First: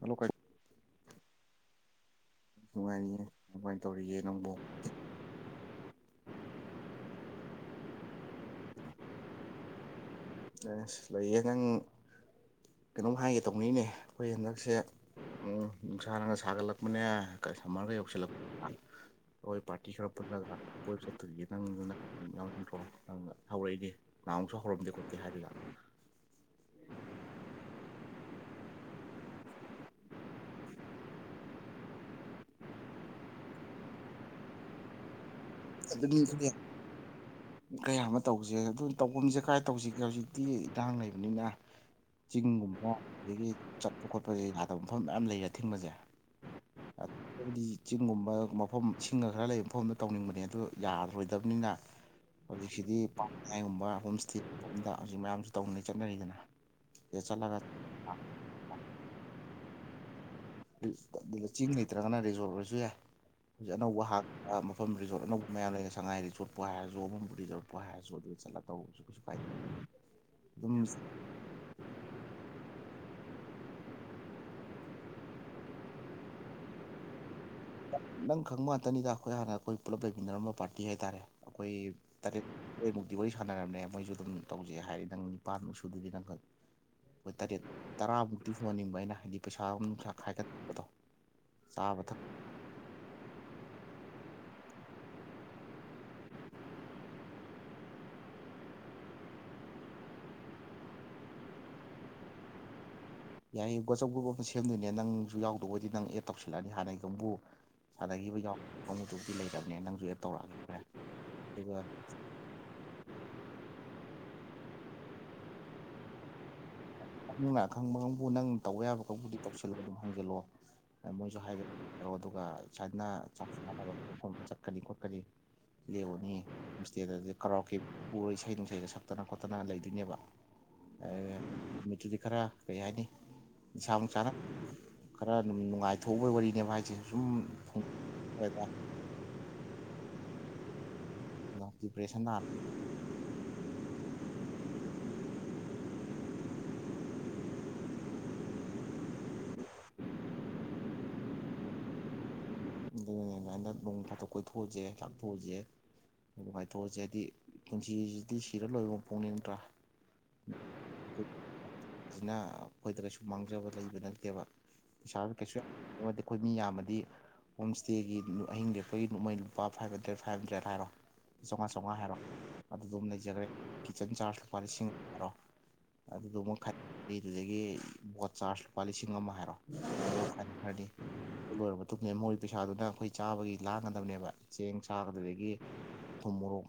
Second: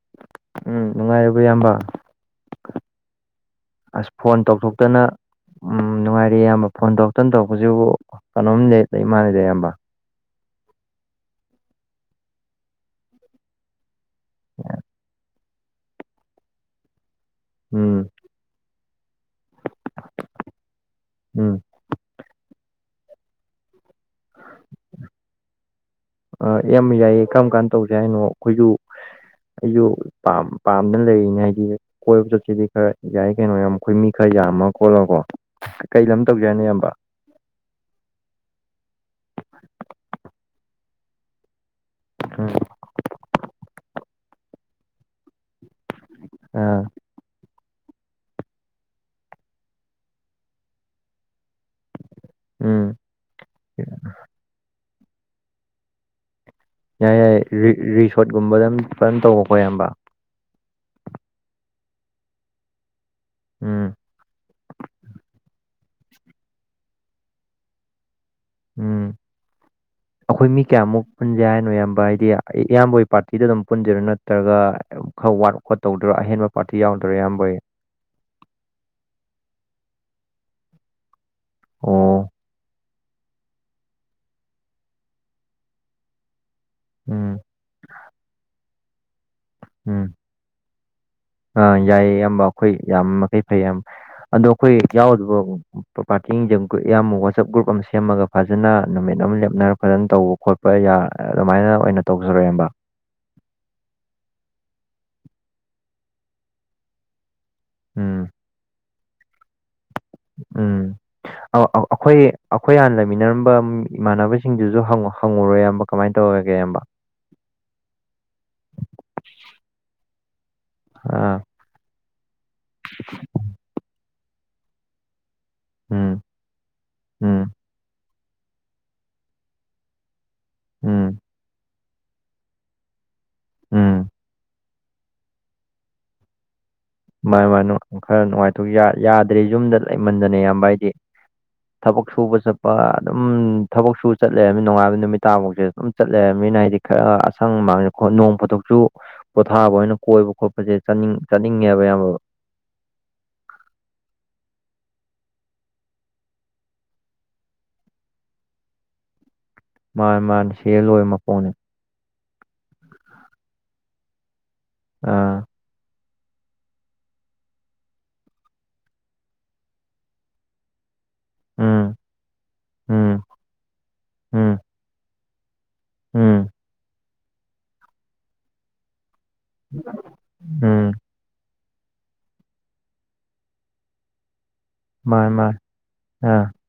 Hello ꯀꯩ ꯎꯝ ꯅꯨꯡꯉꯥꯏꯔꯤꯕ ꯏꯌꯥꯝꯕ ꯅꯨꯡꯉꯥꯏꯔꯤꯌꯦ ꯀꯃꯥꯏꯅ ꯑꯁ ꯇꯧꯔꯤꯒ‌ꯦ ꯐꯣꯟ ꯅꯪꯕꯨ ꯇꯧꯊꯣꯛꯇꯅ ꯎꯝ ꯅꯨꯡꯉꯥꯏꯔꯦ ꯏꯌꯥꯝꯕ ꯐꯣꯟ ꯇꯧꯔꯛꯇꯅ ꯇꯧꯔꯛꯄꯁꯤꯕꯨ ꯀꯅꯣꯝ ꯂꯩ ꯂꯩꯃꯥꯟꯂꯤꯗ ꯑ ꯏꯌꯥꯝꯕ ꯑꯁ ꯂꯩꯌꯦ ꯅꯪ ꯀꯩꯅꯣꯝ ꯍꯥꯏꯒꯦ ꯇꯧꯅꯤꯅꯦ ꯑꯩꯈꯣꯏ ꯍꯟꯗꯛꯁꯦ ꯎꯝ ꯅꯨꯡꯁꯥꯅꯒ ꯁꯥꯒꯠꯂꯛꯄꯅꯦ ꯀ ꯁꯃꯔꯒ ꯎꯝ ꯌꯧꯁꯤꯜꯂꯛꯄ ꯍꯣꯏ ꯄꯥꯔꯇꯤ ꯁꯨꯔꯛꯄꯒ [unintelligible] ꯀꯣꯏꯕ ꯆꯠꯇ‌ꯧꯔꯤꯌ‌ꯦ ꯎꯝ ꯅꯪꯗ ꯅꯪ ꯌꯥꯎꯔ‌ꯣꯏꯗ‌‍꯭‍ꯔ‌ꯣ ꯑꯪ ꯍꯧꯔꯛꯏꯅꯦ ꯅꯍꯃꯨꯛꯁꯨ ꯍꯧꯔꯝꯗꯦ ꯈꯣꯠꯀꯦ ꯍꯥꯏꯗꯅ ꯑ ꯌꯥꯝꯕ ꯌꯥꯏꯌꯦ ꯀꯔꯝ ꯀꯥꯟꯅ ꯇꯧꯁꯦ ꯍꯥꯏꯅꯣ ꯑꯩꯈꯣꯏꯁꯨ ꯑꯩꯁꯨ ꯄꯥꯝ‌‌ ꯄꯥꯝꯗꯅ ꯂꯩꯔꯤꯅꯦ ꯍꯥꯏꯗꯤ ꯀꯣꯏꯕ ꯆꯠꯁꯤꯗꯤ ꯈꯔ ꯌꯥꯏ ꯀꯩꯅꯣ ꯌꯥꯝ ꯑꯩꯈꯣꯏ ꯃꯤ ꯈꯔ ꯌꯥꯝꯃ ꯈꯣꯠꯂꯀꯣ ꯑꯗꯨꯅꯤ [unintelligible] ꯀꯌꯥ ꯑꯃ ꯇꯧꯖ‌ꯦ ꯑꯗꯨ ꯇꯧꯐꯝꯁꯦ ꯀꯥꯏ ꯇꯧꯁꯤꯒꯦ ꯍꯧꯖꯤꯛꯇꯤ ꯏꯟꯔꯥꯡ ꯂꯩꯕꯅꯤꯅ ꯎꯝ ꯆꯤꯡꯒꯨꯝꯕ ꯑꯗꯒꯤ ꯆꯠꯄ ꯈꯣꯠꯄꯁꯦ ꯌꯥꯗꯕ ꯃꯐꯝ ꯃꯌꯥꯝ ꯂꯩꯔꯦ ꯑꯊꯤꯡꯕꯁꯦ ꯑꯥ ꯑꯗꯩꯗꯤ ꯆꯤꯡꯒꯨꯝꯕ ꯃꯐꯝ ꯁꯤꯡꯒ ꯈꯔ ꯂꯩꯕ ꯃꯐꯝꯗ ꯇꯧꯅꯤꯡꯕꯅꯦ ꯑꯗꯨ ꯌꯥꯔꯣꯏꯗꯕꯅꯤꯅ ꯎꯝ ꯍꯧꯖꯤꯛꯁꯤꯗꯤ ꯄꯥꯠꯃꯌꯥꯏꯒꯨꯝꯕ ꯍ‌ꯣꯝꯏꯁꯇ‌ꯦꯒꯨꯝꯕꯃꯗ ꯍꯧꯖꯤꯛ ꯃꯌꯥꯝꯁꯨ ꯇꯧꯅꯩ ꯆꯠꯅꯔꯤꯗꯅ ꯌꯥꯏ ꯁꯤꯗ ꯆꯠꯂꯒ ꯌꯥꯏꯔꯤ ꯔꯤꯁꯣꯔꯠꯀꯨꯝꯕꯗꯝ ꯐꯟ ꯇꯧꯈꯣꯀꫭ ꯏꯌꯥꯝꯕ ꯑꯗꯨꯗ ꯆꯤꯡ ꯂꯩꯇ꯭ꯔꯒꯅ ꯔꯤꯖꯣꯔꯠ ꯑꯣꯏꯔꯁꯨ ꯌꯥꯏ ꯍꯧꯖꯤꯛ ꯎꯝ ꯑꯅꯧꯕ ꯍꯥꯡꯕ ꯃꯐꯝ ꯔꯤꯖꯣꯔꯠ ꯑꯅꯧꯕ ꯃꯌꯥꯝ ꯂꯩꯅꯦ ꯁꯉꯥꯏ ꯔꯤꯖꯣꯔꯠ ꯄꯣ ꯍꯥꯏꯔꯁꯨ ꯕꯝꯕꯨ ꯔꯤꯖꫭꯔꯠꯄꯨ ꯍꯥꯏꯔꯁꯨ ꯑꯗꯨ ꯆꯠꯂ ꯇꯧꯕꯁꯨ ꯎꯝ ꯀꯩꯁꯨ ꯀꯥꯏꯗꯦ ꯑꯩꯈꯣꯏ ꯃꯤ ꯑꯗꯨꯝ ꯀꯌꯥꯃꯨꯛ ꯄꯨꯟꯁꯦ ꯍꯥꯏꯅꯣ ꯏꯌꯥꯝꯕ ꯍꯥꯏꯗꯤ ꯑꯩ ꯏꯌꯥꯝꯕꯒꯤ ꯄꯥꯔꯇꯤꯗ ꯑꯗꯨꯝ ꯄꯨꯟꯖꯔꯣ ꯅꯠꯇ꯭ꯔꯒ ꯈꯔ ꯋꯥꯠ ꯈꯣꯠꯇꯧꯗꯔꯣ ꯑꯍꯦꯟꯕ ꯄꯥꯔꯇꯤ ꯌꯥꯎꯗ꯭ꯔꯔꯣ ꯏꯌꯥꯝꯕꯩ ꯅꯪ ꯈꯪꯕ ꯉꯥꯛꯇꯅꯤꯗ ꯑꯩꯈꯣꯏ ꯍꯥꯟꯅ ꯑꯩꯈꯣꯏ ꯄꯨꯂꯞ ꯂꯩꯃꯤꯟꯅꯔꯝꯕ ꯄꯥꯔꯇꯤ ꯍꯥꯏꯇꯥꯔꯦ ꯑꯩꯈꯣꯏ ꯑꯣ ꯇꯔꯦꯠ [unintelligible] ꯗꯤ ꯋꯥꯔꯤ ꯁꯥꯟꯅꯔꯕꯅꯦ ꯃꯣꯏꯁꯨ ꯑꯗꯨꯝ ꯇꯧꯖꯦ ꯍꯥꯏ ꯅꯪ ꯅꯤꯄꯥꯟꯃꯨꯛ ꯁꯨꯗꯨꯗꯤ ꯅꯪꯈꯛ ꯑꯩꯈꯣꯏ ꯎꯝ ꯇꯔꯦꯠ ꯇꯔꯥꯃꯨꯛꯇꯤ ꯍꯣꯟꯅꯤꯡꯕ ꯑꯩꯅ ꯍꯥꯏꯗꯤ ꯄꯩꯁꯥꯒ ꯅꯨꯡꯁꯥ ꯎꯝ ꯈꯥꯏꯒꯠꯄꯗꯣ ꯑꯥ ꯆꯥꯕ ꯌꯥꯏꯌꯦ ꯊꯛ ꯏꯌꯥꯝꯕ ꯑꯩꯈꯣꯏ ꯌꯥꯝ ꯃꯈꯩ ꯐꯩ ꯌꯥꯝ ꯑꯗꯣ ꯑꯩꯈꯣꯏ ꯌꯥꯎꯗꯕ ꯄ ꯄꯥꯔꯇꯤꯉꯩꯖꯨ ꯏꯌꯥꯝꯕ ꯋꯥꯆꯞ ꯒ꯭ꯔꯨꯞ ꯑꯃ ꯁꯦꯝꯃꯒ ꯐꯖꯅ ꯅꯨꯃꯤꯠ ꯑꯃ ꯂꯦꯞꯅꯔ ꯐꯖꯅ ꯇꯧꯕ ꯈꯣꯠꯄ ꯄ ꯌꯥ ꯑꯗꯨꯃꯥꯏꯅ ꯑꯣꯏꯅ ꯇꯧꯖꯔꯣ ꯏꯌꯥꯝꯕ ꯌꯥꯏꯌꯦ ꯒꯣꯆꯞ ꯒ꯭ꯔꯨꯞ ꯑꯃꯇ ꯁꯦꯝꯗꯣꯏꯅꯦ ꯅꯪꯁꯨ ꯌꯥꯎꯗꯕꯗꯤ ꯅꯪ ꯑꯦꯠ ꯇꯧꯁꯤꯜꯂꯛꯑꯅꯤ ꯍꯥꯟꯅꯒꯤꯒ ꯑꯃꯕꯨ ꯎꯝ ꯁꯥꯥꯅꯈꯤꯕ ꯌꯥꯎ ꯀꯥꯡꯕꯨꯗꯨꯕꯨꯗꯤ ꯂꯩꯔꯕꯅꯦ ꯅꯪꯁꯨ ꯑꯦꯠ ꯎꯝ ꯑꯧ ꯑꯧ ꯑꯩꯈꯣꯏ ꯑꯩꯈꯣꯏ ꯍꯥꯟꯅ ꯂꯩꯃꯤꯟꯅꯔꯝꯕ ꯏꯃꯥꯟꯅꯕꯁꯤꯡꯗꯨꯁꯨ ꯍꯪꯉꯨꯔꯣ ꯏꯌꯥꯝꯕ ꯀꯃꯥꯏꯅ ꯇꯧꯋꫭꯒꯦ ꯏꯌꯥꯝꯕ ꯅꯪꯅ ꯑꯈꯪꯕ ꯀꯥꯡꯕꯨ ꯅꯪ ꯇꯧꯕ ꯌꯥꯕ ꯀꯥꯡꯕꯨꯗꯤ ꯇꯧꯁꯤꯜꯂꯒ ꯑꯗꯨꯝ ꯍꯪꯖꯤꯜꯂꯣ ꯃꯣꯏꯁꯨ ꯑꯥ ꯍꯥꯏ [unintelligible] ꯑꯣ ꯑꯗꯨꯒ ꯁꯥꯏꯅ ꯆꯥꯛ ꯆꯥꯟꯅꯕ ꯃꯐꯝ ꯆꯠꯀꯅꯤ ꯈꯣꯠꯀꯅꯤ ꯎꯝ ꯂꯦꯎꯅꯤ ꯎꯁ꯭ꯇꯦꯗ ꯑꯗꯨ ꯎꯝ ꯀꯔꯥꯎꯀꯤ ꯄꯨꯔ ꯏꯁꯩ ꯅꯨꯡꯁꯒ ꯁꯛꯇꯅ ꯈꯣꯠꯇꯅ ꯂꯩꯗꯣꯏꯅꯦꯕ ꯎꯝ ꯅꯨꯃꯤꯠꯇꯨꯗꯤ ꯈꯔ ꯀꯩ ꯍꯥꯏꯅꯤ ꯏꯟꯁꯥ ꯎꯝ ꯅꯨꯡꯁꯥꯅ ꯈꯔ ꯅꯨꯡꯉꯥꯏꯊꯣꯛꯎꯕꯒꯤ ꯋꯥꯔꯤꯅꯦꯕ ꯍꯥꯏꯁꯦ ꯁꯨꯝ ꯃꯥꯥꯏ ꯃꯥꯅꯨꯡ ꯐꯪ ꯈꯔ ꯅꯨꯡꯉꯥꯏꯊꯣꯛ ꯌꯥꯗ꯭ꯔꯦ ꯌꯨꯝꯗ ꯂꯩꯃꯟꯗꯅ ꯌꯥꯝꯌꯥꯝꯕ ꯍꯥꯏꯗꯤ ꯊꯕꯛ ꯗꯤꯄ꯭ꯔꯦꯁꯟ ꯅꯥ ꯁꯨꯕ ꯆꯠꯄ ꯑꯗꯨꯝ ꯊꯕꯛꯁꯨꯨ ꯆꯠꯂꯦꯔꯃꯤ ꯅꯨꯡꯉꯥꯏꯕ ꯅꯨꯃꯤꯠ ꯇꯥꯐꯥꯎꯁꯦ ꯑꯗꯨꯝ ꯆꯠꯂꯦꯅꯤꯅ ꯍꯥꯏꯗꯤ ꯈꯔ ꯑꯁꯪꯕ ꯍꫭꯏ ꯅꯣꯡ ꯄꯣꯊꯣꯛꯁꯨ ꯄꯣꯊꯥꯕ ꯑꯣꯏꯅ ꯀꯣꯏꯕ ꯈꯣꯠꯄꯁꯦ ꯆꯠꯅꯤꯡ ꯆꯠꯅꯤꯡꯉꯦꯕ ꯏꯌꯥꯝꯕ [unintelligible] ꯑꯗꯨꯃꯥꯏꯅ ꯅꯣꯡ ꯐꯥꯇꯣꯛ ꯀꯣꯏꯊꯣꯟꯎꯁꯦ ꯂꯥꯡꯊꯣꯛꯎꯁꯦ ꯅꯨꯉꯥꯏꯊꯣꯛꯎꯖꯦ ꯍꯥꯏꯗꯤ ꯄꯨꯟꯁꯤꯁꯤꯗꯤ ꯁꯤꯔ ꯂꯣꯏꯕ ꯃꯄꯛꯅꯤꯡ ꯅꯠꯇ꯭ꯔꯥ ꯃꯥꯅꯦ ꯃꯥꯅꯦ ꯁꯤꯔ ꯂꯣꯏꯔ ꯃꯄꯣꯛꯅꯦ ꯁꯤꯅ ꯑꯩꯈꯣꯏꯗ ꯀꯩꯁꯨ ꯃꯥꯡꯖꯕ ꯂꯩꯕ ꯅꯠꯇꯦꯕ ꯄꯁꯥꯗ ꯑꯥ ꯀꯩꯁꯨ ꯑꯩꯈꯣꯏ ꯃꯤ ꯌꯥꯝꯃꯗꯤ ꯍꯣꯝ ꯏꯁꯇꯦꯒꯤ ꯑꯍꯤꯡ ꯂꯦꯛꯄꯒꯤ ꯅꯣꯡꯃꯩ ꯂꯨꯄꯥ ꯐꯥꯏꯚ ꯍꯟꯗ꯭ꯔꯦꯠ ꯐꯥꯏꯚ ꯍꯟꯗ꯭ꯔꯦꯠ ꯍꯥꯏꯔꯣ ꯆꯧꯉꯥ ꯆꯧꯉꯥ ꯎꯝ ꯍꯥꯏꯔꯣ ꯑꯗꯨ ꯑꯗꯨꯝ ꯎꯝ ꯂꯩꯖꯈ꯭ꯔꯦ ꯀꯤꯠꯆꯟ ꯆꯥꯔꯖ ꯎꯝ ꯂꯨꯄꯥ ꯂꯤꯁꯤꯡ ꯍꯥꯏꯔꯣ ꯑꯗꯨꯗꯨ ꯎꯝ ꯑꯃ ꯈꯠꯂꯤꯗꯨꯗꯒꯤ ꯕꯣꯠ ꯆꯥꯔꯖ ꯂꯨꯄꯥ ꯂꯤꯁꯤꯡ ꯑꯃ ꯍꯥꯏꯔꯣ ꯐꯅꯤ ꯐꯅꯤ ꯎꯝ ꯑꯗꯨ ꯂꯣꯏꯔꯕ ꯃꯇꯨꯡ ꯃꯣꯏꯒꯤ ꯄꯩꯁꯥꯗꯨꯅ ꯑꯩꯈꯣꯏ ꯆꯥꯕꯒꯤ ꯂꯥꯡꯒꯗꯕꯅꯦꯕ ꯆꯦꯡ ꯃꯥꯅꯤ ꯆꯥꯒꯗꯗꯒꯤ ꯃꯥꯅꯤ ꯊꯨꯝ ꯑꯥ ꯃꯣꯔꯣꯛ